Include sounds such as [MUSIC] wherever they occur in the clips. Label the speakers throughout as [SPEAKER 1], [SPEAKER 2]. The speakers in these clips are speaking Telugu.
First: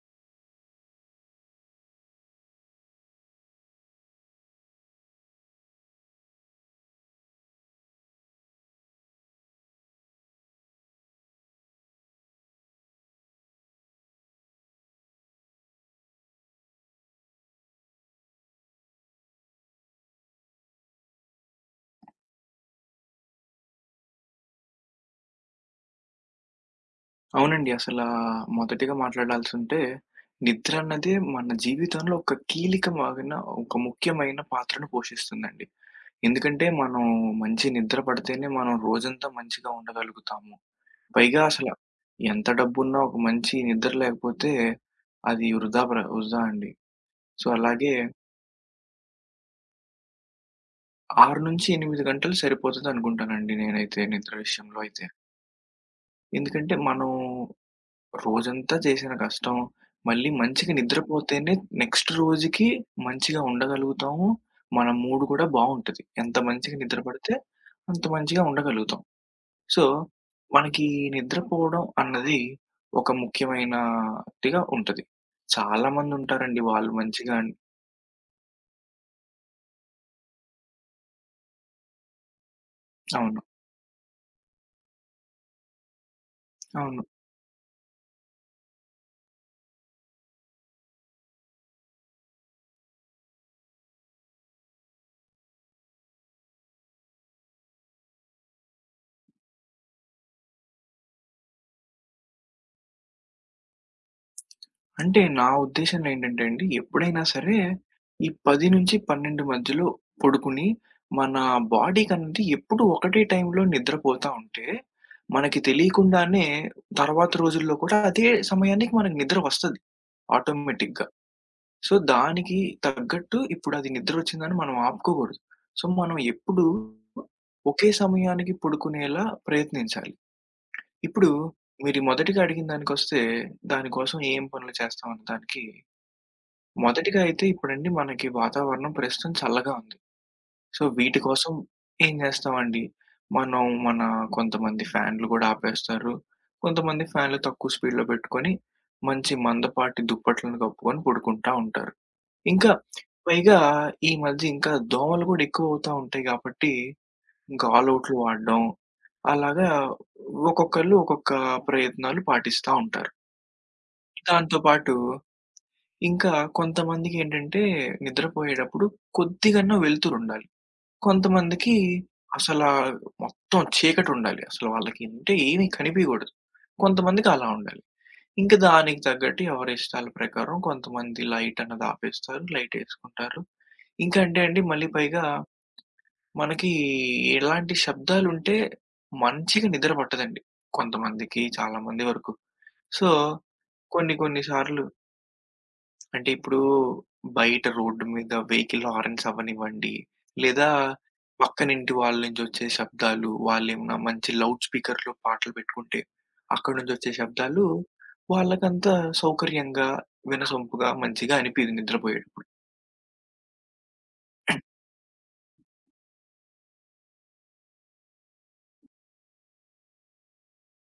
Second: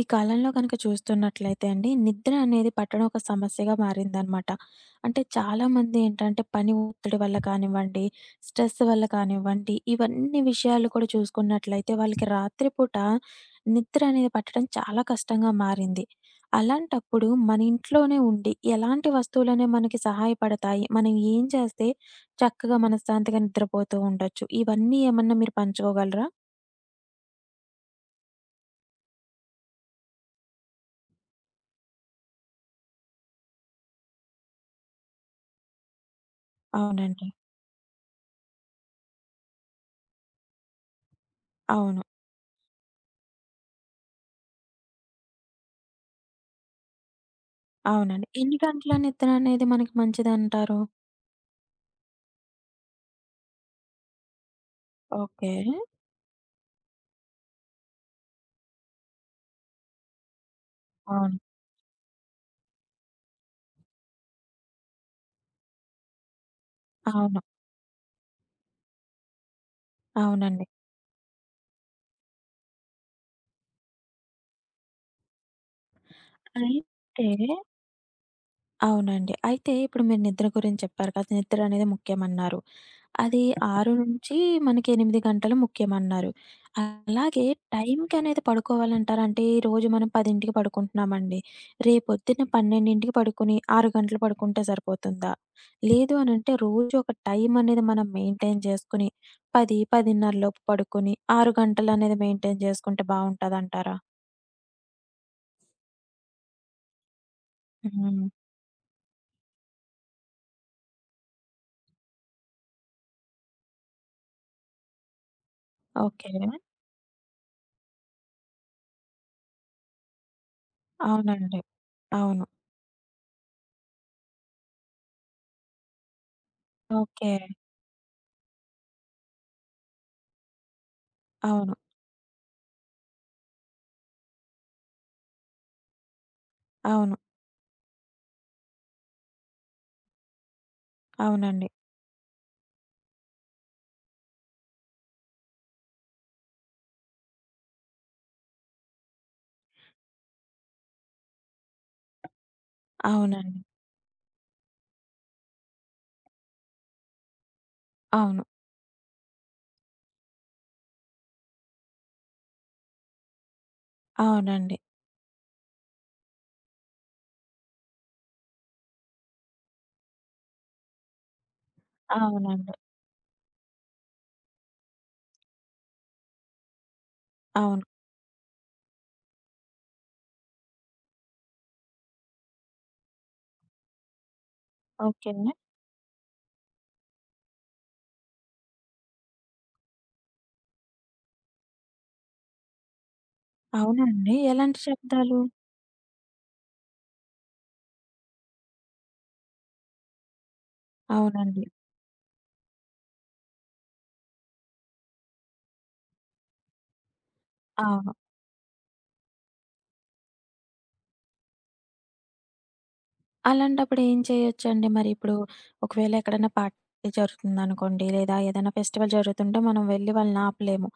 [SPEAKER 1] ఈ కాలంలో కనుక చూస్తున్నట్లయితే అండి, నిద్ర అనేది పట్టడం ఒక సమస్యగా మారిందనమాట. అంటే చాలామంది ఏంటంటే పని ఒత్తిడి వల్ల కానివ్వండి, స్ట్రెస్ వల్ల కానివ్వండి, ఇవన్నీ విషయాలు కూడా చూసుకున్నట్లయితే వాళ్ళకి రాత్రి పూట నిద్ర అనేది పట్టడం చాలా కష్టంగా మారింది. అలాంటప్పుడు మన ఇంట్లోనే ఉండి ఎలాంటి వస్తువులనే మనకి సహాయపడతాయి? మనం ఏం చేస్తే చక్కగా మనశ్శాంతిగా నిద్రపోతూ ఉండొచ్చు? ఇవన్నీ ఏమన్నా మీరు పంచుకోగలరా?
[SPEAKER 2] అవునండి. మొదటిగా మాట్లాడాల్సుంటే, నిద్ర అన్నదే మన జీవితంలో ఒక కీలికమైన, ఒక ముఖ్యమైన పాత్రను పోషిస్తుందండి. ఎందుకంటే, మనం
[SPEAKER 1] అవునండి.
[SPEAKER 2] మంచి నిద్ర పడితేనే మనం రోజంతా మంచిగా ఉండగలుగుతాము. పైగా అసల
[SPEAKER 1] అవును.
[SPEAKER 2] ఎంత డబ్బున్నా ఒక మంచి నిద్ర లేకపోతే అది వృధా అండి. సో, అలాగే
[SPEAKER 1] అవునండి. ఎన్ని గంటల నిద్రనేది మనకి మంచిదంటారు?
[SPEAKER 2] 6-8 గంటలు సరిపోతదనుకుంటానండి నేనైతే నిద్ర విషయంలో అయితే.
[SPEAKER 1] ఓకే.
[SPEAKER 2] ఎందుకంటే, మనం రోజంతా చేసిన కష్టం, మళ్ళీ మంచిగా
[SPEAKER 1] అవును.
[SPEAKER 2] నిద్రపోతేనే నెక్స్ట్ రోజుకి మంచిగా ఉండగలుగుతాము. మన మూడ్ కూడా బావుంటది. ఎంత మంచిగా నిద్ర పడితే
[SPEAKER 1] అవును.
[SPEAKER 2] అంత మంచిగా ఉండగలుగుతాం. సో,
[SPEAKER 1] అవునండి.
[SPEAKER 2] మనకి నిద్రపోవడం అన్నది ఒక ముఖ్యమైనదిగా ఉంటది. చాలామందుంటారండి వాళ్ళు
[SPEAKER 1] అయితే
[SPEAKER 2] మంచిగా
[SPEAKER 1] అవునండి. అయితే ఇప్పుడు మీరు నిద్ర గురించి చెప్పారు కదా! నిద్ర అనేది ముఖ్యమన్నారు.
[SPEAKER 2] అవును.
[SPEAKER 1] అది అవును. 6 నుంచి మనకి 8 గంటలు ముఖ్యమన్నారు.
[SPEAKER 2] అవును.
[SPEAKER 1] అలాగే టైంకి అనేది పడుకోవాలంటారా? అంటే ఈ రోజు మనం 10కి పడుకుంటున్నామండి. రేపొద్దున 12కి పడుకొని 6 గంటలు పడుకుంటే సరిపోతుందా? లేదు అనంటే రోజు ఒక టైం అనేది మనం మెయింటైన్ చేసుకొని 10, 10:30 లోపు పడుకొని 6 గంటలు అనేది మెయింటైన్ చేసుకుంటే బావుంటదంటారా?
[SPEAKER 2] అంటే నా ఉద్దేశంలో ఏంటంటే అండి, ఎప్పుడైనా సరే
[SPEAKER 1] హ్మ్.
[SPEAKER 2] ఈ 10-12 మధ్యలో పడుకుని, మన బాడీకనేది ఎప్పుడూ ఒకటే టైంలో నిద్రపోతా ఉంటే, మనకి
[SPEAKER 1] ఓకే.
[SPEAKER 2] తెలియకుండానే తర్వాత రోజుల్లో కూడా అదే సమయానికి మనకు నిద్ర వస్తది ఆటోమేటిక్‌గా.
[SPEAKER 1] అవునండి.
[SPEAKER 2] సో,
[SPEAKER 1] అవును.
[SPEAKER 2] దానికి తగ్గట్టు ఇప్పుడది నిద్రొచ్చిందని మనం ఆపుకోకూడదు. సో, మనం ఎప్పుడూ
[SPEAKER 1] ఓకే.
[SPEAKER 2] ఒకే సమయానికి పడుకునేలా ప్రయత్నించాలి. ఇప్పుడు
[SPEAKER 1] అవును.
[SPEAKER 2] మీరు మొదటిగా అడిగిన దానికొస్తే, దానికోసం ఏం పనులు చేస్తాం అన్న దానికి
[SPEAKER 1] అవును.
[SPEAKER 2] మొదటిగా అయితే ఇప్పుడండి మనకి వాతావరణం ప్రస్తుతం చల్లగా ఉంది. సో, వీటి కోసం
[SPEAKER 1] అవునండి.
[SPEAKER 2] ఏం చేస్తామండి, మనం మన కొంతమంది ఫ్యాన్‌లు గూడా ఆపేస్తారు. కొంతమంది ఫ్యాన్‌లు తక్కువ స్పీడ్‌లో పెట్టుకొని, మంచి మందపాటి దుప్పట్లను కప్పుకొని పడుకుంటా ఉంటారు. ఇంకా పైగా
[SPEAKER 1] అవునండి.
[SPEAKER 2] ఈ మధ్య ఇంకా దోమలు గూడా ఎక్కువవుతా ఉంటాయి గాబట్టి, ఇంకా ఆల్ ఔట్లు
[SPEAKER 1] అవును.
[SPEAKER 2] వాడడం, అలాగా ఒక్కొక్కళ్ళు ఒక్కొక్క ప్రయత్నాలు పాటిస్తా ఉంటారు. దాంతో
[SPEAKER 1] అవునండి.
[SPEAKER 2] పాటు ఇంకా కొంతమందికేంటంటే, నిద్రపోయేటప్పుడు కొద్దిగన్నా వెలుతురుండాలి. కొంతమందికి అసలా
[SPEAKER 1] అవునండి.
[SPEAKER 2] మొత్తం చీకటుండాలి. అసలు వాళ్ళకి అంటే ఏమి కనిపియగూడదు. కొంతమందికి అలా ఉండాలి.
[SPEAKER 1] అవును.
[SPEAKER 2] ఇంక దానికి తగ్గట్టు ఎవరి ఇష్టాల ప్రకారం కొంతమంది లైటన్నది ఆపేస్తారు. లైటేసుకుంటారు. ఇంకా అంటే అండి, మళ్ళీ పైగా
[SPEAKER 1] ఓకే.
[SPEAKER 2] మనకి ఎలాంటి శబ్దాలుంటే మంచిగా నిద్ర పట్టదండి. కొంతమందికి, చాలా మంది వరకు. సో, కొన్ని
[SPEAKER 1] అవునండి.
[SPEAKER 2] కొన్ని
[SPEAKER 1] ఎలాంటి
[SPEAKER 2] సార్లు
[SPEAKER 1] శబ్దాలు?
[SPEAKER 2] అంటే ఇప్పుడు బయట రోడ్డు మీద వెహికల్ హార్న్స్ అవ్వనివ్వండి, లేదా
[SPEAKER 1] అవునండి.
[SPEAKER 2] పక్కనింటి వాళ్ళ నుంచి వచ్చే శబ్దాలు, వాళ్ళేమన్నా మంచి లౌడ్ స్పీకర్‌లో పాటలు పెట్టుకుంటే, అక్కడి నుంచొచ్చే శబ్దాలు
[SPEAKER 1] అవును.
[SPEAKER 2] వాళ్ళకంత సౌకర్యంగా, వినసొంపుగా, మంచిగా అనిపియదు నిద్రపోయేటప్పుడు.
[SPEAKER 1] అలాంటప్పుడు ఏం చేయొచ్చండి? మరి ఇప్పుడు ఒకవేళ ఎక్కడైనా పార్టీ జరుగుతుందనుకోండి, లేదా ఏదైనా ఫెస్టివల్ జరుగుతుంటే మనం వెళ్లి వాళ్ళని ఆపలేము.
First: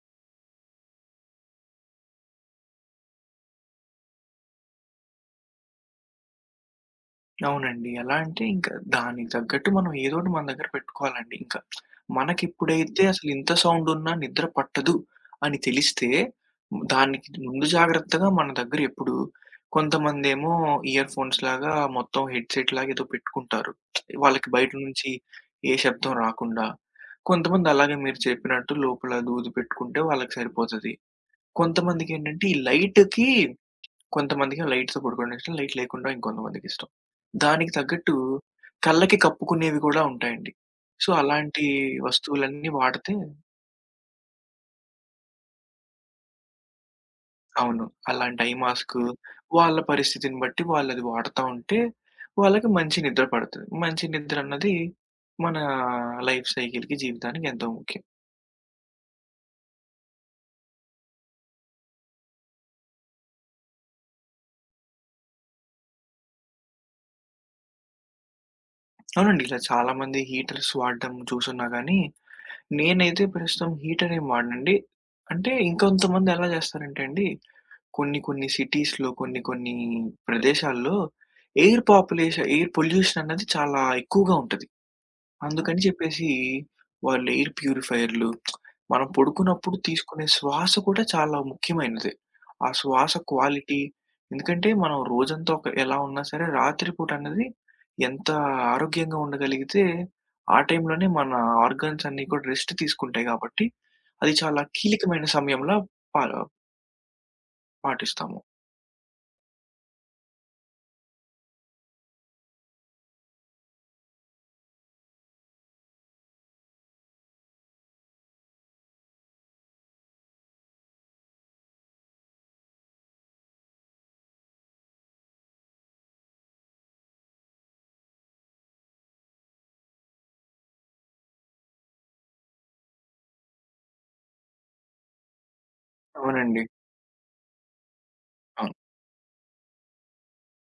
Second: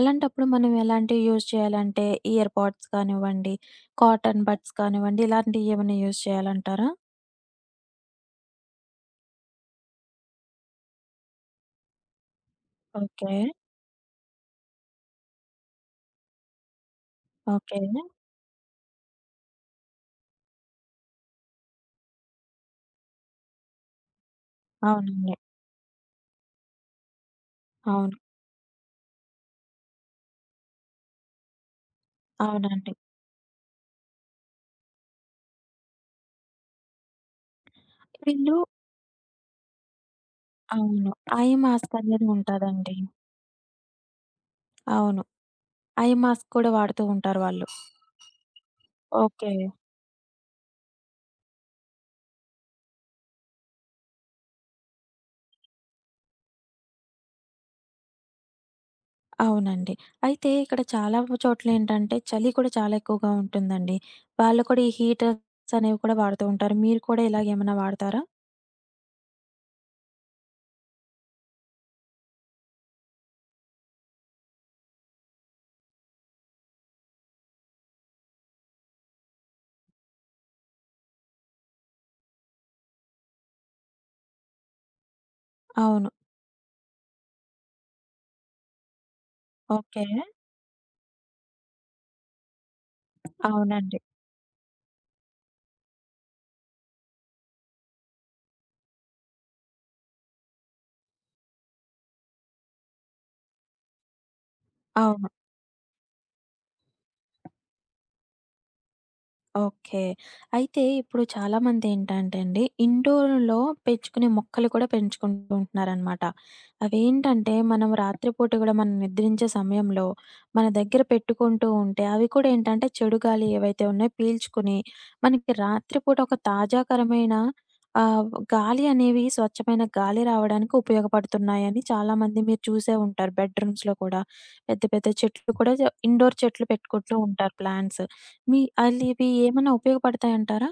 [SPEAKER 1] అలాంటప్పుడు మనం ఎలాంటివి యూజ్ చేయాలంటే ఇయర్ పోడ్స్ కానివ్వండి, కాటన్ బడ్స్ కానివ్వండి, ఇలాంటివి ఏమైనా యూజ్ చేయాలంటారా?
[SPEAKER 2] అవునండి. ఎలా అంటే ఇంకా దానికి తగ్గట్టు మనం ఏదోకటి మన దగ్గర పెట్టుకోవాలండి ఇంక. మనకిప్పుడైతే అసలు
[SPEAKER 1] ఓకే.
[SPEAKER 2] ఇంత సౌండున్నా నిద్ర పట్టదు అని తెలిస్తే దానికి ముందు
[SPEAKER 1] ఓకే.
[SPEAKER 2] జాగ్రత్తగా మన దగ్గర ఎప్పుడు కొంతమందేమో ఇయర్ ఫోన్స్ లాగా మొత్తం హెడ్‌సెట్ లాగా ఏదో పెట్టుకుంటారు. వాళ్ళకి బయట నుంచి
[SPEAKER 1] అవునండి.
[SPEAKER 2] ఏ శబ్దం రాకుండా. కొంతమంది అలాగే
[SPEAKER 1] అవును.
[SPEAKER 2] మీరు చెప్పినట్టు లోపల దూది పెట్టుకుంటే వాళ్ళకి సరిపోతది. కొంతమందికేంటంటే ఈ
[SPEAKER 1] అవునండి.
[SPEAKER 2] లైట్‌కి కొంతమందికి లైట్‌తో పడుకోవడం ఇష్టం. లైట్ లేకుండా ఇంకొంతమందికిష్టం. దానికి తగ్గట్టు
[SPEAKER 1] వీళ్ళు
[SPEAKER 2] కళ్ళకి కప్పుకునేవి గూడా ఉంటాయండి. సో,
[SPEAKER 1] అవును. ఐ
[SPEAKER 2] అలాంటి
[SPEAKER 1] మాస్క్ అనేది
[SPEAKER 2] వస్తువులన్నీ
[SPEAKER 1] ఉంటదండి.
[SPEAKER 2] వాడితే
[SPEAKER 1] అవును. ఐ మాస్క్ కూడా వాడుతూ ఉంటారు వాళ్ళు.
[SPEAKER 2] అవును. అలాంటి ఐ మాస్కు
[SPEAKER 1] ఓకే.
[SPEAKER 2] వాళ్ళ పరిస్థితిని బట్టి వాళ్ళది వాడతా ఉంటే, వాళ్ళకి మంచి నిద్ర పడతది. మంచి నిద్ర అన్నది మన లైఫ్ సైకిల్‌కి, జీవితానికి ఎంతో ముఖ్యం.
[SPEAKER 1] అవునండి. అయితే ఇక్కడ చాలా చోట్లేంటంటే చలి కూడా చాలా ఎక్కువగా ఉంటుందండి. వాళ్ళు కూడా ఈ హీటర్స్ అనేవి కూడా వాడుతూ ఉంటారు. మీరు కూడా ఇలాగేమన్నా వాడతారా?
[SPEAKER 2] అవునండి. ఇలా చాలామంది హీటర్స్ వాడడం చూసున్నా గానీ, నేనైతే ప్రస్తుతం హీటర్ ఏం వాడనండి. అంటే ఇంకొంతమంది ఎలా జేస్తారంటే అండి కొన్ని కొన్ని సిటీస్‌లో కొన్ని కొన్ని ప్రదేశాల్లో ఎయిర్ పొల్యూషన్ అన్నది చాలా ఎక్కువగా ఉంటది. అందుకని
[SPEAKER 1] అవును.
[SPEAKER 2] చెప్పేసి వాళ్ళు ఎయిర్ ప్యూరిఫైయర్‌లు మనం పడుకున్నప్పుడు
[SPEAKER 1] ఓకే.
[SPEAKER 2] తీసుకునే శ్వాస కూడా చాలా ముఖ్యమైనది. ఆ శ్వాస క్వాలిటీ
[SPEAKER 1] అవునండి.
[SPEAKER 2] ఎందుకంటే మనం రోజంతా ఒక ఎలా ఉన్నా సరే రాత్రి పూట అన్నది ఎంత ఆరోగ్యంగా ఉండగలిగితే ఆ టైంలోనే మన ఆర్గాన్స్ అన్నీ కూడా రెస్ట్ తీసుకుంటాయి కాబట్టి అది చాలా కీలకమైన
[SPEAKER 1] అవును.
[SPEAKER 2] సమయంలో పా పాటిస్తాము.
[SPEAKER 1] ఓకే. అయితే ఇప్పుడు చాలామందేంటంటే అండి, ఇండోర్‌లో పెంచుకునే మొక్కలు కూడా పెంచుకుంటూ ఉంటున్నారనమాట. అవేంటంటే, మనం రాత్రి పూట గూడా మనం నిద్రించే సమయంలో మన దగ్గర పెట్టుకుంటూ ఉంటే, అవి కూడా ఏంటంటే చెడు గాలి ఏవైతే ఉన్నాయో పీల్చుకుని, మనకి రాత్రి పూట ఒక తాజాకరమైన ఆహ్, గాలి అనేవి స్వచ్ఛమైన గాలి రావడానికి ఉపయోగపడుతున్నాయని చాలామంది మీరు చూసే ఉంటారు బెడ్‌రూమ్స్‌లో కూడా. పెద్ద పెద్ద చెట్లు కూడా ఇండోర్
[SPEAKER 2] అవునండి.
[SPEAKER 1] చెట్లు పెట్టుకుంటూ ఉంటారు ప్లాంట్స్. మీ
[SPEAKER 2] అవును.
[SPEAKER 1] అలివి ఏమన్నా ఉపయోగపడతాయంటారా?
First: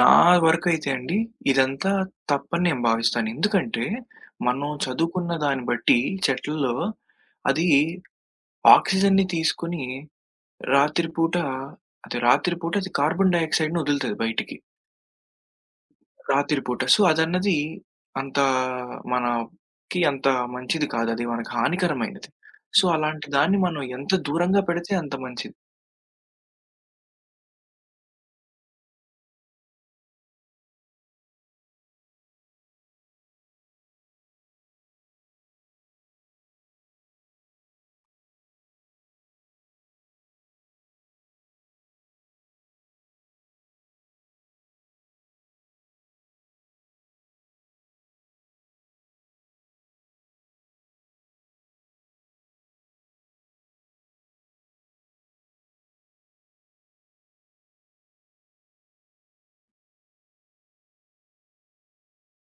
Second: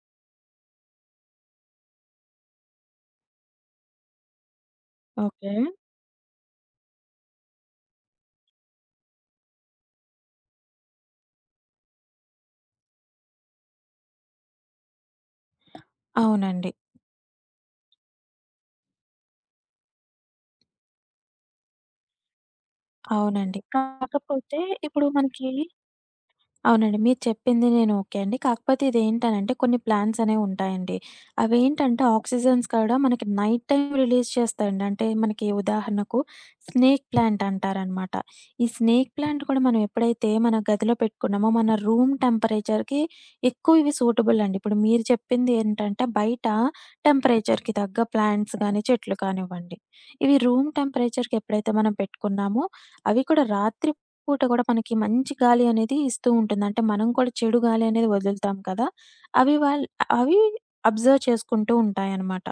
[SPEAKER 2] నా వరకైతే అండి, ఇదంతా తప్పని నేను భావిస్తాను. ఎందుకంటే, మనం చదువుకున్న
[SPEAKER 1] ఓకే.
[SPEAKER 2] దాన్ని బట్టి చెట్లలో అది ఆక్సిజన్‌ని తీసుకొని రాత్రి పూట రాత్రి పూట అది కార్బన్ డయాక్సైడ్‌ని వదులుతది బయటికి. రాత్రి
[SPEAKER 1] అవునండి.
[SPEAKER 2] పూట. సో, అదన్నది అంత అంత మంచిది కాదు. అది మనకి హానికరమైనది. సో, అలాంటి దాన్ని
[SPEAKER 1] అవునండి.
[SPEAKER 2] మనం ఎంత
[SPEAKER 1] కాకపోతే
[SPEAKER 2] దూరంగా పెడితే
[SPEAKER 1] ఇప్పుడు
[SPEAKER 2] అంత
[SPEAKER 1] మనకి
[SPEAKER 2] మంచిది.
[SPEAKER 1] అవునండి. మీరు చెప్పింది నేను ఓకే అండి. కాకపోతే ఇదేంటనంటే కొన్ని ప్లాంట్స్ అనేవుంటాయండి. అవేంటంటే ఆక్సిజన్స్ కూడా మనకి నైట్ టైమ్ రిలీజ్ చేస్తాయండి. అంటే మనకి ఉదాహరణకు స్నేక్ ప్లాంట్ అంటారనమాట. ఈ స్నేక్ ప్లాంట్ కూడా మనం ఎప్పుడైతే మన గదిలో పెట్టుకున్నామో మన రూమ్ టెంపరేచర్‌కి ఎక్కువ ఇవి సూటబుల్ అండి. ఇప్పుడు మీరు చెప్పింది ఏంటంటే బయట టెంపరేచర్‌కి తగ్గ ప్లాంట్స్ గాని, చెట్లు కానివ్వండి. ఇవి రూమ్ టెంపరేచర్‌కి ఎప్పుడైతే మనం పెట్టుకున్నామో అవి కూడా రాత్రి పూట కూడా మనకి మంచి గాలి అనేది ఇస్తూ ఉంటుంది. అంటే మనం కూడా చెడు గాలి అనేది వదులుతాం కదా! అవి వాళ్ అవి అబ్జర్వ్ చేసుకుంటూ ఉంటాయన్నమాట.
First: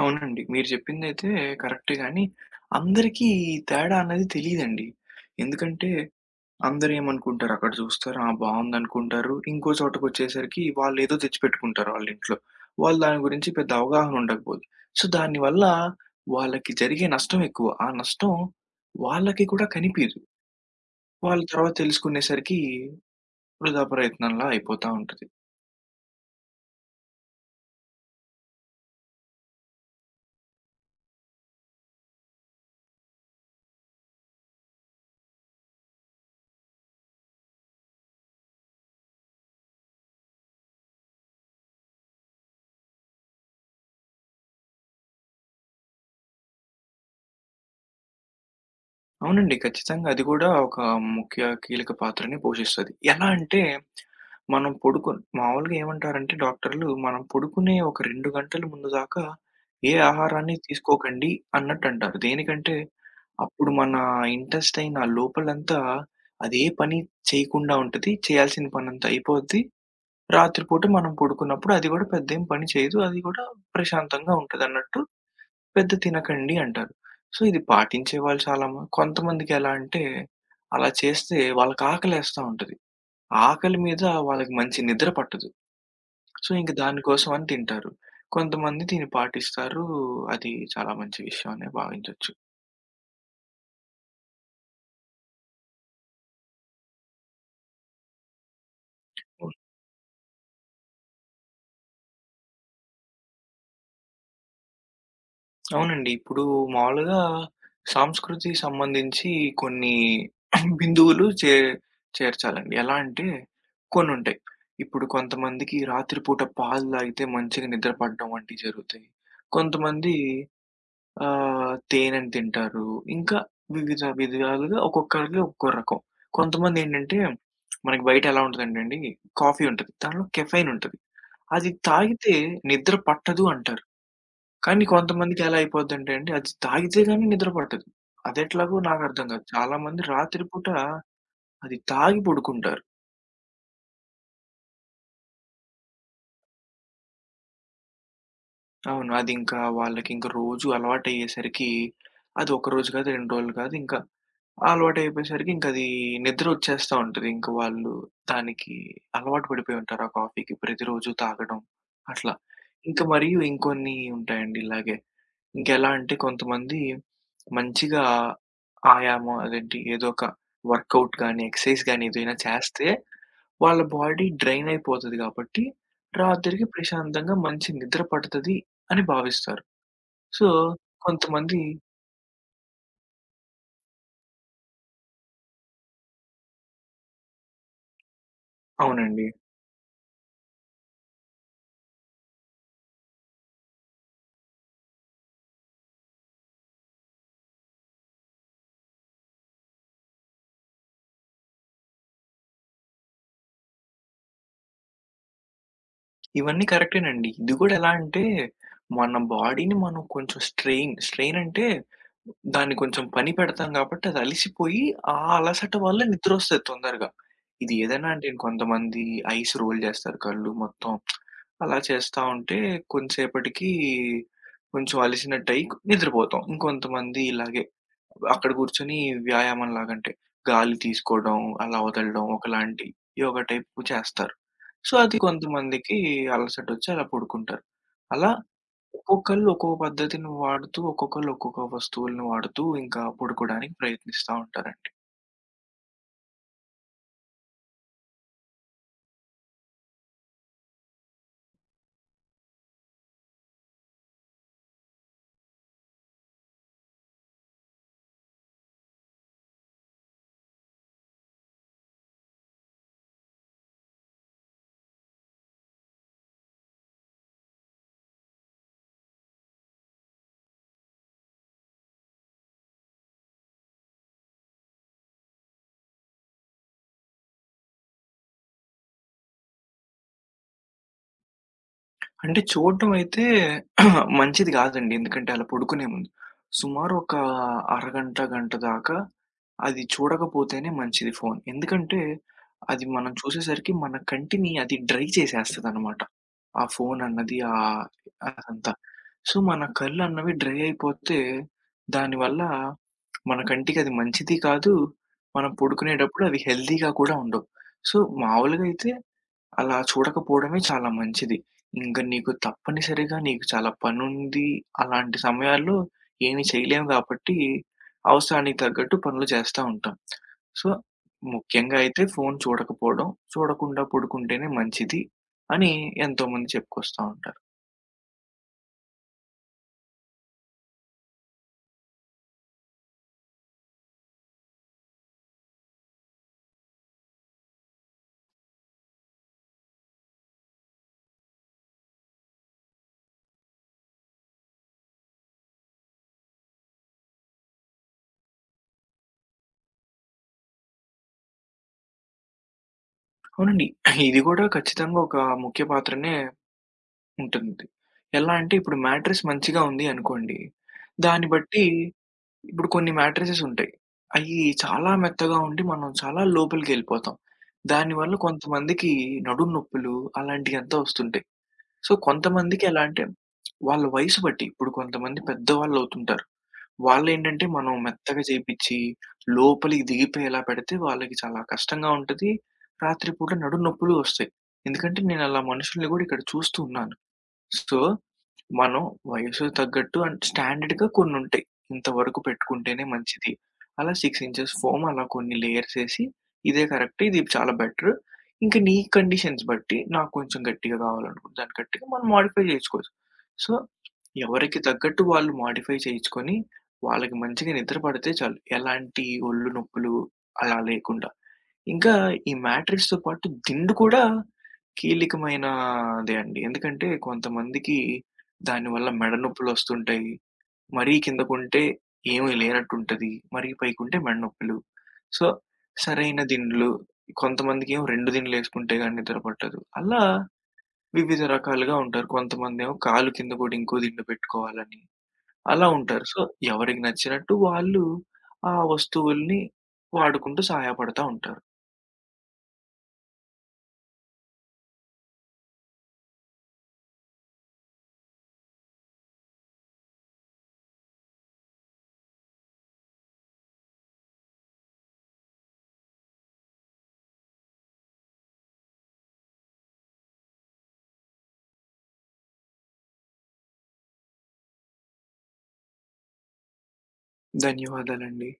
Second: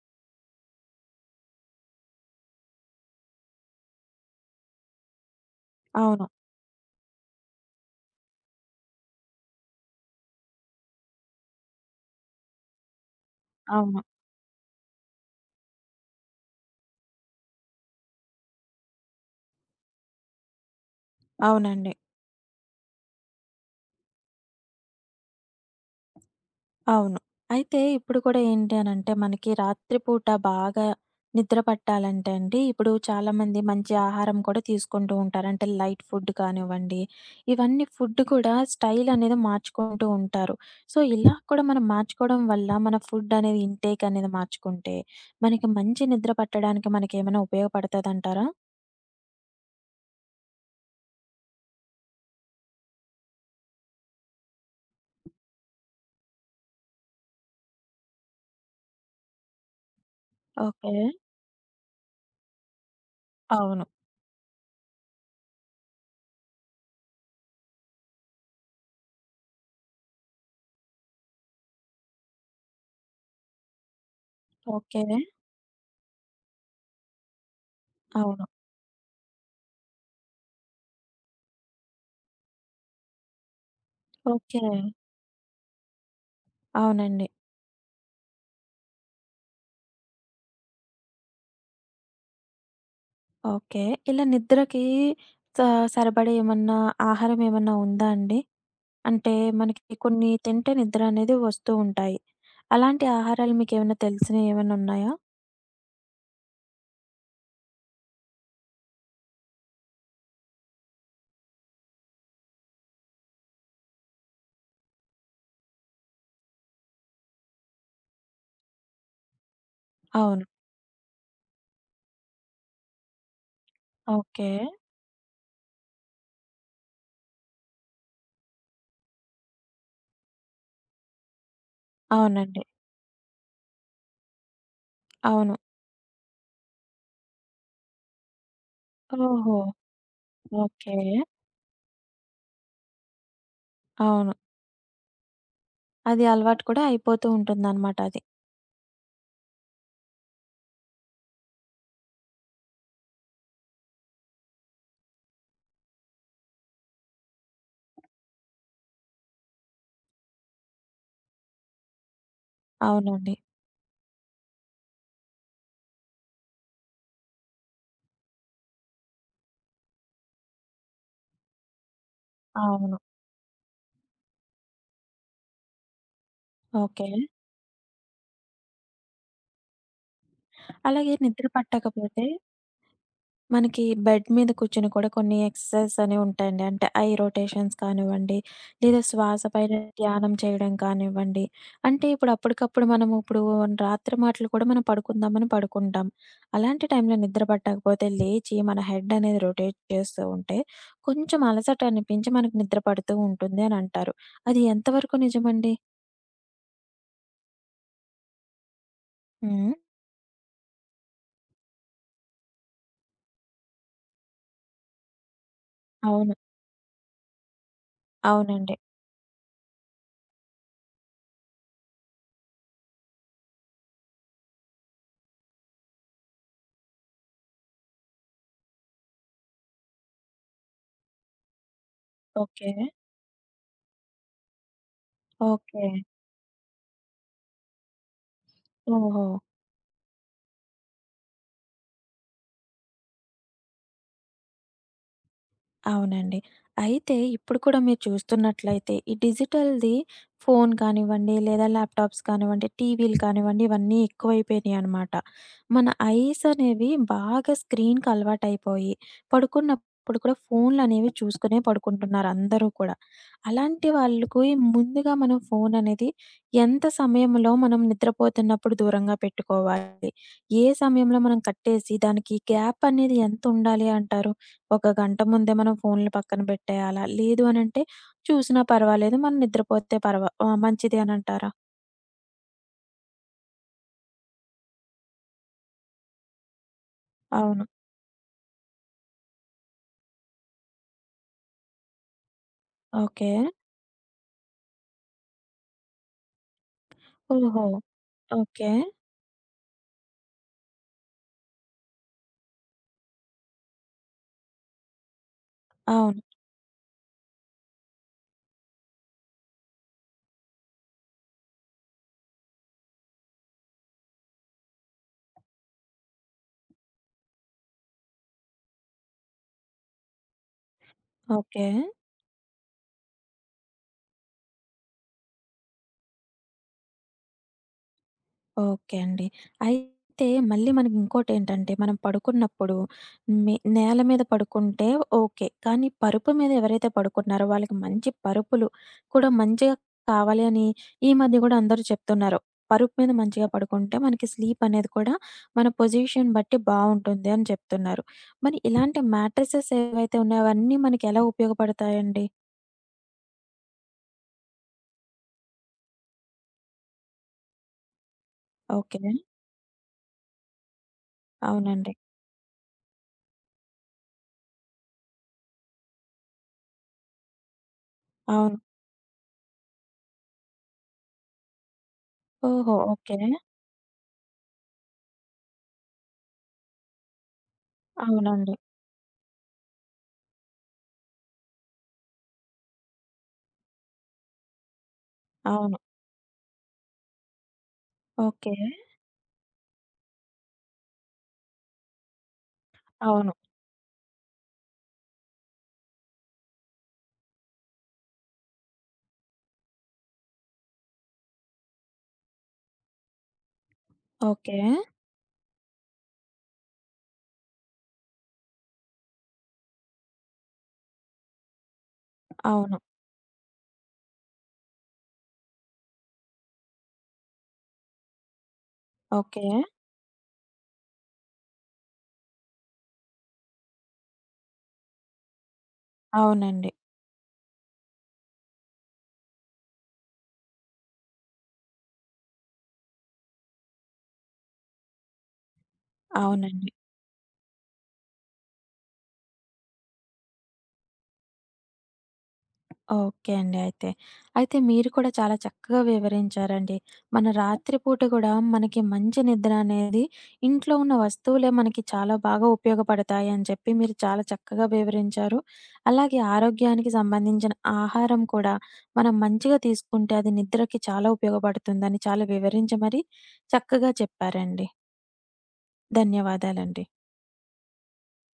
[SPEAKER 2] అవునండి. మీరు చెప్పిందైతే కరెక్టే గానీ, అందరికీ ఈ తేడా అనేది తెలీదండి. ఎందుకంటే,
[SPEAKER 1] అవును.
[SPEAKER 2] అందరూ ఏమనుకుంటారు, అక్కడ చూస్తారు, ఆ! బావుందనుకుంటారు. ఇంకో చోటకొచ్చేసరికి వాళ్ళేదో తెచ్చిపెట్టుకుంటారు వాళ్ళింట్లో. వాళ్ళు దాని గురించి పెద్ద
[SPEAKER 1] అవును.
[SPEAKER 2] అవగాహన ఉండకపోదు. సో, దానివల్ల వాళ్ళకి జరిగే నష్టం ఎక్కువ. ఆ నష్టం వాళ్ళకి కూడా కనిపీదు. వాళ్ళు తర్వాత
[SPEAKER 1] అవునండి.
[SPEAKER 2] తెలుసుకునేసరికి వృధా ప్రయత్నంలా అయిపోతా ఉంటది.
[SPEAKER 1] అవును. అయితే ఇప్పుడు కూడా ఏంటి అనంటే మనకి రాత్రిపూట బాగా నిద్ర పట్టాలంటే అండి, ఇప్పుడు చాలామంది మంచి ఆహారం కూడా తీసుకుంటూ ఉంటారు. అంటే లైట్ ఫుడ్ కానివ్వండి, ఇవన్నీ ఫుడ్ కూడా స్టైల్ అనేది మార్చుకుంటూ ఉంటారు. సో, ఇలా కూడా మనం మార్చుకోవడం వల్ల మన ఫుడ్ అనేది ఇంటేక్ అనేది మార్చుకుంటే, మనకి మంచి నిద్ర పట్టడానికి మనకేమైనా ఉపయోగపడతదంటారా?
[SPEAKER 2] అవునండి. ఖచ్చితంగా అది గూడా ఒక ముఖ్య కీలక పాత్రని పోషిస్తది. ఎలా అంటే, మనం పడుకున్ మామూలుగా ఏమంటారంటే డాక్టర్లు, మనం పడుకునే ఒక 2 గంటల ముందు దాకా ఏ ఆహారాన్ని
[SPEAKER 1] ఓకే.
[SPEAKER 2] తీసుకోకండి అన్నట్టంటారు. దేనికంటే, అప్పుడు
[SPEAKER 1] అవును.
[SPEAKER 2] మన ఇంటెస్టైన్ ఆ లోపలంతా అదే పని చేయకుండా ఉంటది. చేయాల్సిన పనంతా అయిపోద్ది. రాత్రి పూట మనం పడుకున్నప్పుడు అది గూడా పెద్దేం పని చేయదు. అది గూడా ప్రశాంతంగా ఉంటదన్నట్టు
[SPEAKER 1] ఓకే.
[SPEAKER 2] పెద్ద తినకండి అంటారు. సో, ఇది పాటించే వాళ్ళు
[SPEAKER 1] అవును.
[SPEAKER 2] చాలా మ కొంతమందికి ఎలా అంటే, అలా చేస్తే వాళ్ళకి ఆకలేస్తా ఉంటది. ఆకలి మీద వాళ్ళకి
[SPEAKER 1] ఓకే.
[SPEAKER 2] మంచి నిద్ర పట్టదు. సో, ఇంక
[SPEAKER 1] అవునండి.
[SPEAKER 2] దానికోసం అని తింటారు. కొంతమంది దీన్ని పాటిస్తారు. అది చాలా మంచి విషయం అనే భావించొచ్చు.
[SPEAKER 1] ఓకే. ఇలా నిద్రకి స సరిపడే ఏమన్నా ఆహారం ఏమన్నా ఉందా అండి? అంటే మనకి కొన్ని తింటే నిద్ర అనేది వస్తూ ఉంటాయి. అలాంటి ఆహారాలు మీకేమన్నా తెలిసినవి ఏమన్నా ఉన్నాయా?
[SPEAKER 2] అవునండి. ఇప్పుడు మామూలుగా సంస్కృతికి సంబంధించి కొన్ని [CLEARS THROAT] బిందువులు చేర్చాలండి. ఎలా అంటే కొన్నుంటాయి. ఇప్పుడు కొంతమందికి రాత్రిపూట పాలు తాగితే మంచిగా నిద్ర పడడం వంటివి జరుగుతాయి. కొంతమంది
[SPEAKER 1] అవును.
[SPEAKER 2] తేనెను తింటారు. ఇంకా వివిధ
[SPEAKER 1] ఓకే.
[SPEAKER 2] విధాలుగా ఒక్కొక్కరికి ఒక్కో రకం. కొంతమందేంటంటే మనకి బయట ఎలా ఉంటదంటే అండి కాఫీ ఉంటది. దాంట్లో కెఫెయిన్ ఉంటది. అది తాగితే
[SPEAKER 1] అవునండి.
[SPEAKER 2] నిద్ర పట్టదు అంటారు. కానీ కొంతమందికి
[SPEAKER 1] అవును.
[SPEAKER 2] ఎలా అయిపోద్దంటే అండి, అది తాగితే గాని నిద్ర పట్టదు. అదెట్లాగో నాకర్థం కాదు.
[SPEAKER 1] ఓహో!
[SPEAKER 2] చాలామంది రాత్రి పూట
[SPEAKER 1] ఓకే.
[SPEAKER 2] అది తాగి పడుకుంటారు.
[SPEAKER 1] అవును. అది అలవాటు కూడా అయిపోతూ ఉంటుందన్నమాట అది.
[SPEAKER 2] అవును. అదింకా వాళ్ళకింక రోజు అలవాటయ్యేసరికి అది ఒక రోజు కాదు, 2 రోజులు కాదు ఇంకా అలవాటయిపోయేసరికి ఇంకది నిద్రొచ్చేస్తా ఉంటది. ఇంక వాళ్ళు దానికి అలవాటు పడిపోయి ఉంటారు. ఆ కాఫీకి ప్రతిరోజు తాగడం అట్లా. ఇంక
[SPEAKER 1] అవునండి.
[SPEAKER 2] మరియు ఇంకొన్ని ఉంటాయండి ఇలాగే. ఇంకెలా అంటే కొంతమంది మంచిగా ఆయామం అదేంటి ఏదో ఒక వర్కౌట్ గానీ, ఎక్సర్‌సైజ్ గానీ ఏదైనా చేస్తే
[SPEAKER 1] అవును.
[SPEAKER 2] వాళ్ళ బాడీ డ్రైన్ అయిపోతది కాబట్టి రాత్రికి
[SPEAKER 1] ఓకే.
[SPEAKER 2] ప్రశాంతంగా మంచి నిద్ర పడతది అని భావిస్తారు. సో,
[SPEAKER 1] అలాగే నిద్ర
[SPEAKER 2] కొంతమంది
[SPEAKER 1] పట్టకపోతే మనకి బెడ్ మీద కూర్చొని కూడా కొన్ని ఎక్సర్‌సైజెస్ అనేవి ఉంటాయండి. అంటే ఐ రొటేషన్స్ కానివ్వండి, లేదా
[SPEAKER 2] అవునండి.
[SPEAKER 1] శ్వాస పైన ధ్యానం చేయడం కానివ్వండి. అంటే ఇప్పుడు అప్పటికప్పుడు మనము ఇప్పుడు రాత్రి మాటలు కూడా మనం పడుకుందామని పడుకుంటాం. అలాంటి టైంలో నిద్ర పట్టకపోతే లేచి మన హెడ్ అనేది రొటేట్ చేస్తూ ఉంటే కొంచెం అలసట అనిపించి మనకు నిద్ర పడుతూ ఉంటుంది అని అంటారు. అది ఎంతవరకు నిజమండి?
[SPEAKER 2] ఇవన్నీ కరెక్టేనండి. ఇది గూడా ఎలా అంటే, మన
[SPEAKER 1] హ్మ్.
[SPEAKER 2] బాడీని మనం కొంచెం స్ట్రెయిన్, అంటే దాన్ని కొంచెం పని పెడతాం గాబట్టి అది అలిసిపోయి, ఆ అలసట వల్ల
[SPEAKER 1] అవును.
[SPEAKER 2] నిద్రొస్తది తొందరగా. ఇది ఏదైనా అంటే
[SPEAKER 1] అవునండి.
[SPEAKER 2] కొంతమంది ఐస్ రోల్ జేస్తారు కళ్ళు మొత్తం. అలా చేస్తా ఉంటే కొంతసేపటికి కొంచెం అలిసినట్టయి నిద్రపోతాం. ఇంకొంతమంది ఇలాగే అక్కడ గూర్చొని వ్యాయామం లాగంటే గాలి తీసుకోవడం, అలా వదలడం
[SPEAKER 1] ఓకే.
[SPEAKER 2] ఒకలాంటి యోగా టైప్ చేస్తారు. సో, అది
[SPEAKER 1] ఓకే.
[SPEAKER 2] కొంతమందికి అలసటొచ్చి అలా పడుకుంటారు. అలా
[SPEAKER 1] ఓహో!
[SPEAKER 2] ఒక్కొక్కళ్ళు ఒక్కో పద్ధతిని వాడుతూ, ఒక్కొక్కళ్ళు ఒక్కొక్క వస్తువులను వాడుతూ ఇంకా పడుకోడానికి ప్రయత్నిస్తా ఉంటారండి.
[SPEAKER 1] అవునండి. అయితే ఇప్పుడు కూడా మీరు చూస్తున్నట్లయితే ఈ డిజిటల్‌ది ఫోన్ కానివ్వండి, లేదా ల్యాప్‌టాప్స్ కానివ్వండి, టీవీలు కానివ్వండి, ఇవన్నీ ఎక్కువైపోయినాయనమాట. మన ఐస్ అనేవి బాగా స్క్రీన్‌కి అలవాటైపోయి పడుకున్నప్పుడు కూడా ఫోన్‌లనేవి చూసుకునే పడుకుంటున్నారు అందరూ కూడా. అలాంటి వాళ్ళకి ముందుగా మనం ఫోన్ అనేది ఎంత సమయంలో మనం నిద్రపోతున్నప్పుడు దూరంగా పెట్టుకోవాలి? ఏ సమయంలో మనం కట్టేసి దానికి గ్యాప్ అనేది ఎంత ఉండాలి అంటారు? ఒక గంట ముందే మనం ఫోన్‌లు పక్కన పెట్టేయాలా? లేదు అనంటే చూసినా పర్వాలేదు. మనం నిద్రపోతే పర్వా మంచిది అనంటారా?
[SPEAKER 2] అంటే చూడడం అయితే [CLEARS THROAT] మంచిది గాదండి. ఎందుకంటే అలా పడుకునే ముందు సుమారు ఒక
[SPEAKER 1] అవును.
[SPEAKER 2] అరగంట, గంట దాకా అది చూడకపోతేనే మంచిది ఫోను. ఎందుకంటే అది మనం
[SPEAKER 1] ఓకే.
[SPEAKER 2] చూసేసరికి మన కంటిని అది డ్రై చేసేస్తదనమాట. ఆ ఫోనన్నది
[SPEAKER 1] ఓహో! ఓకే.
[SPEAKER 2] అదంతా. సో, మన కళ్ళన్నవి డ్రై అయిపోతే, దానివల్ల మన కంటికది మంచిది కాదు. మనం
[SPEAKER 1] అవును.
[SPEAKER 2] పడుకునేటప్పుడు అవి హెల్తీగా కూడా ఉండవు. సో, మామూలుగా అయితే అలా చూడకపోవడమే చాలా మంచిది. ఇంక నీకు తప్పనిసరిగా నీకు చాలా పనుంది. అలాంటి సమయాల్లో ఏమి చేయలేము గాబట్టి, అవసరానికి తగ్గట్టు పనులు చేస్తా ఉంటాం. So,
[SPEAKER 1] okay.
[SPEAKER 2] ముఖ్యంగా అయితే ఫోను చూడకపోవడం, చూడకుండా పడుకుంటేనే మంచిది అని ఎంతోమంది చెప్పుకొస్తా ఉంటారు.
[SPEAKER 1] ఓకే అండి. అయితే మళ్ళీ మనకి ఇంకోటేంటంటే, మనం పడుకున్నప్పుడు నేల మీద పడుకుంటే ఓకే. కానీ పరుపు మీద ఎవరైతే పడుకున్నారో వాళ్ళకి మంచి పరుపులు కూడా మంచిగా కావాలి అని ఈ మధ్య గూడా అందరూ చెప్తున్నారు. పరుపు మీద మంచిగా పడుకుంటే మనకి స్లీప్ అనేది కూడా మన పొజిషన్ బట్టి బావుంటుంది అని చెప్తున్నారు. మరి ఇలాంటి మ్యాట్రెసెస్ ఏవైతే ఉన్నాయో అవన్నీ మనకి ఎలా ఉపయోగపడతాయండి?
[SPEAKER 2] అవునండి. ఇది గూడా ఖచ్చితంగా ఒక ముఖ్య పాత్రనే ఉంటుంది. ఎలా అంటే ఇప్పుడు
[SPEAKER 1] ఓకే.
[SPEAKER 2] మ్యాట్రెస్ మంచిగా ఉంది అనుకోండి. దాన్ని బట్టి
[SPEAKER 1] అవునండి.
[SPEAKER 2] ఇప్పుడు కొన్ని మ్యాట్రిసెస్ ఉంటాయి. అయ్యి చాలా మెత్తగా ఉండి మనం చాలా లోపలికెళ్ళిపోతాం. దానివల్ల
[SPEAKER 1] అవును.
[SPEAKER 2] కొంతమందికి నడుము నొప్పులు అలాంటియంతా వస్తుంటాయి. సో, కొంతమందికి
[SPEAKER 1] ఓహో!
[SPEAKER 2] ఎలా అంటే
[SPEAKER 1] ఓకే.
[SPEAKER 2] వాళ్ళ వయసు బట్టి ఇప్పుడు కొంతమంది పెద్దవాళ్ళవుతుంటారు. వాళ్ళేంటంటే మనం మెత్తగా
[SPEAKER 1] అవునండి.
[SPEAKER 2] చేపిచ్చి లోపలికి దిగిపోయేలా పెడితే వాళ్ళకి చాలా కష్టంగా ఉంటది. రాత్రిపూట నడుము నొప్పులు వస్తాయి. ఎందుకంటే నేనలా
[SPEAKER 1] అవును.
[SPEAKER 2] మనుషుల్ని గూడా ఇక్కడ చూస్తూ ఉన్నాను. So,
[SPEAKER 1] okay.
[SPEAKER 2] మనం వయసు తగ్గట్టు అంటే స్టాండర్డ్‌గా కొన్నుంటాయి. ఇంతవరకు పెట్టుకుంటేనే మంచిది.
[SPEAKER 1] అవును.
[SPEAKER 2] అలా 6 ఇంచెస్ ఫోమ్ అలా కొన్ని లేయర్స్ ఏసి ఇదే కరెక్ట్. ఇది చాలా బెటర్. ఇంక నీ కండిషన్స్ బట్టి నాకు కొంచెం గట్టిగా కావాలనుకుంటే దాన్ని గట్టిగా మనం మోడిఫై జేసుకోవచ్చు. సో, ఎవరికి
[SPEAKER 1] ఓకే.
[SPEAKER 2] తగ్గట్టు వాళ్ళు మోడిఫై చేయించుకొని వాళ్ళకి మంచిగా నిద్ర పడితే చాలు. ఎలాంటి ఒళ్ళు నొప్పులు అలా లేకుండా. ఇంకా ఈ
[SPEAKER 1] అవును.
[SPEAKER 2] మ్యాట్రిక్స్‌తో పాటు దిండు కూడా కీలికమైనదే అండి. ఎందుకంటే కొంతమందికి దానివల్ల మెడ
[SPEAKER 1] ఓకే.
[SPEAKER 2] నొప్పులొస్తుంటాయి. మరీ కిందకుంటే ఏమీ లేనట్టుంటది. మరీ పైకుంటే మెడ నొప్పులు. సో, సరైన దిండ్లు,
[SPEAKER 1] అవునండి.
[SPEAKER 2] కొంతమందికేమో 2 దిండ్లేసుకుంటే గాని నిద్ర పట్టదు. అలా వివిధ రకాలుగా ఉంటారు. కొంతమందేమో కాలు కింద కూడా ఇంకో దిండు పెట్టుకోవాలని అలా ఉంటారు. సో,
[SPEAKER 1] అవునండి.
[SPEAKER 2] ఎవరికి నచ్చినట్టు వాళ్ళు ఆ వస్తువుల్ని వాడుకుంటూ సహాయపడతా ఉంటారు.
[SPEAKER 1] ఓకే అండి అయితే. అయితే మీరు కూడా చాలా చక్కగా వివరించారండి. మన రాత్రి పూట గూడా మనకి మంచి నిద్ర అనేది ఇంట్లో ఉన్న వస్తువులే మనకి చాలా బాగా ఉపయోగపడతాయి అని చెప్పి మీరు చాలా చక్కగా వివరించారు. అలాగే ఆరోగ్యానికి సంబంధించిన ఆహారం కూడా మనం మంచిగా తీసుకుంటే అది నిద్రకి చాలా ఉపయోగపడుతుందని చాలా వివరించి మరి చక్కగా చెప్పారండి. ధన్యవాదాలండి.
[SPEAKER 2] ధన్యవాదాలండి.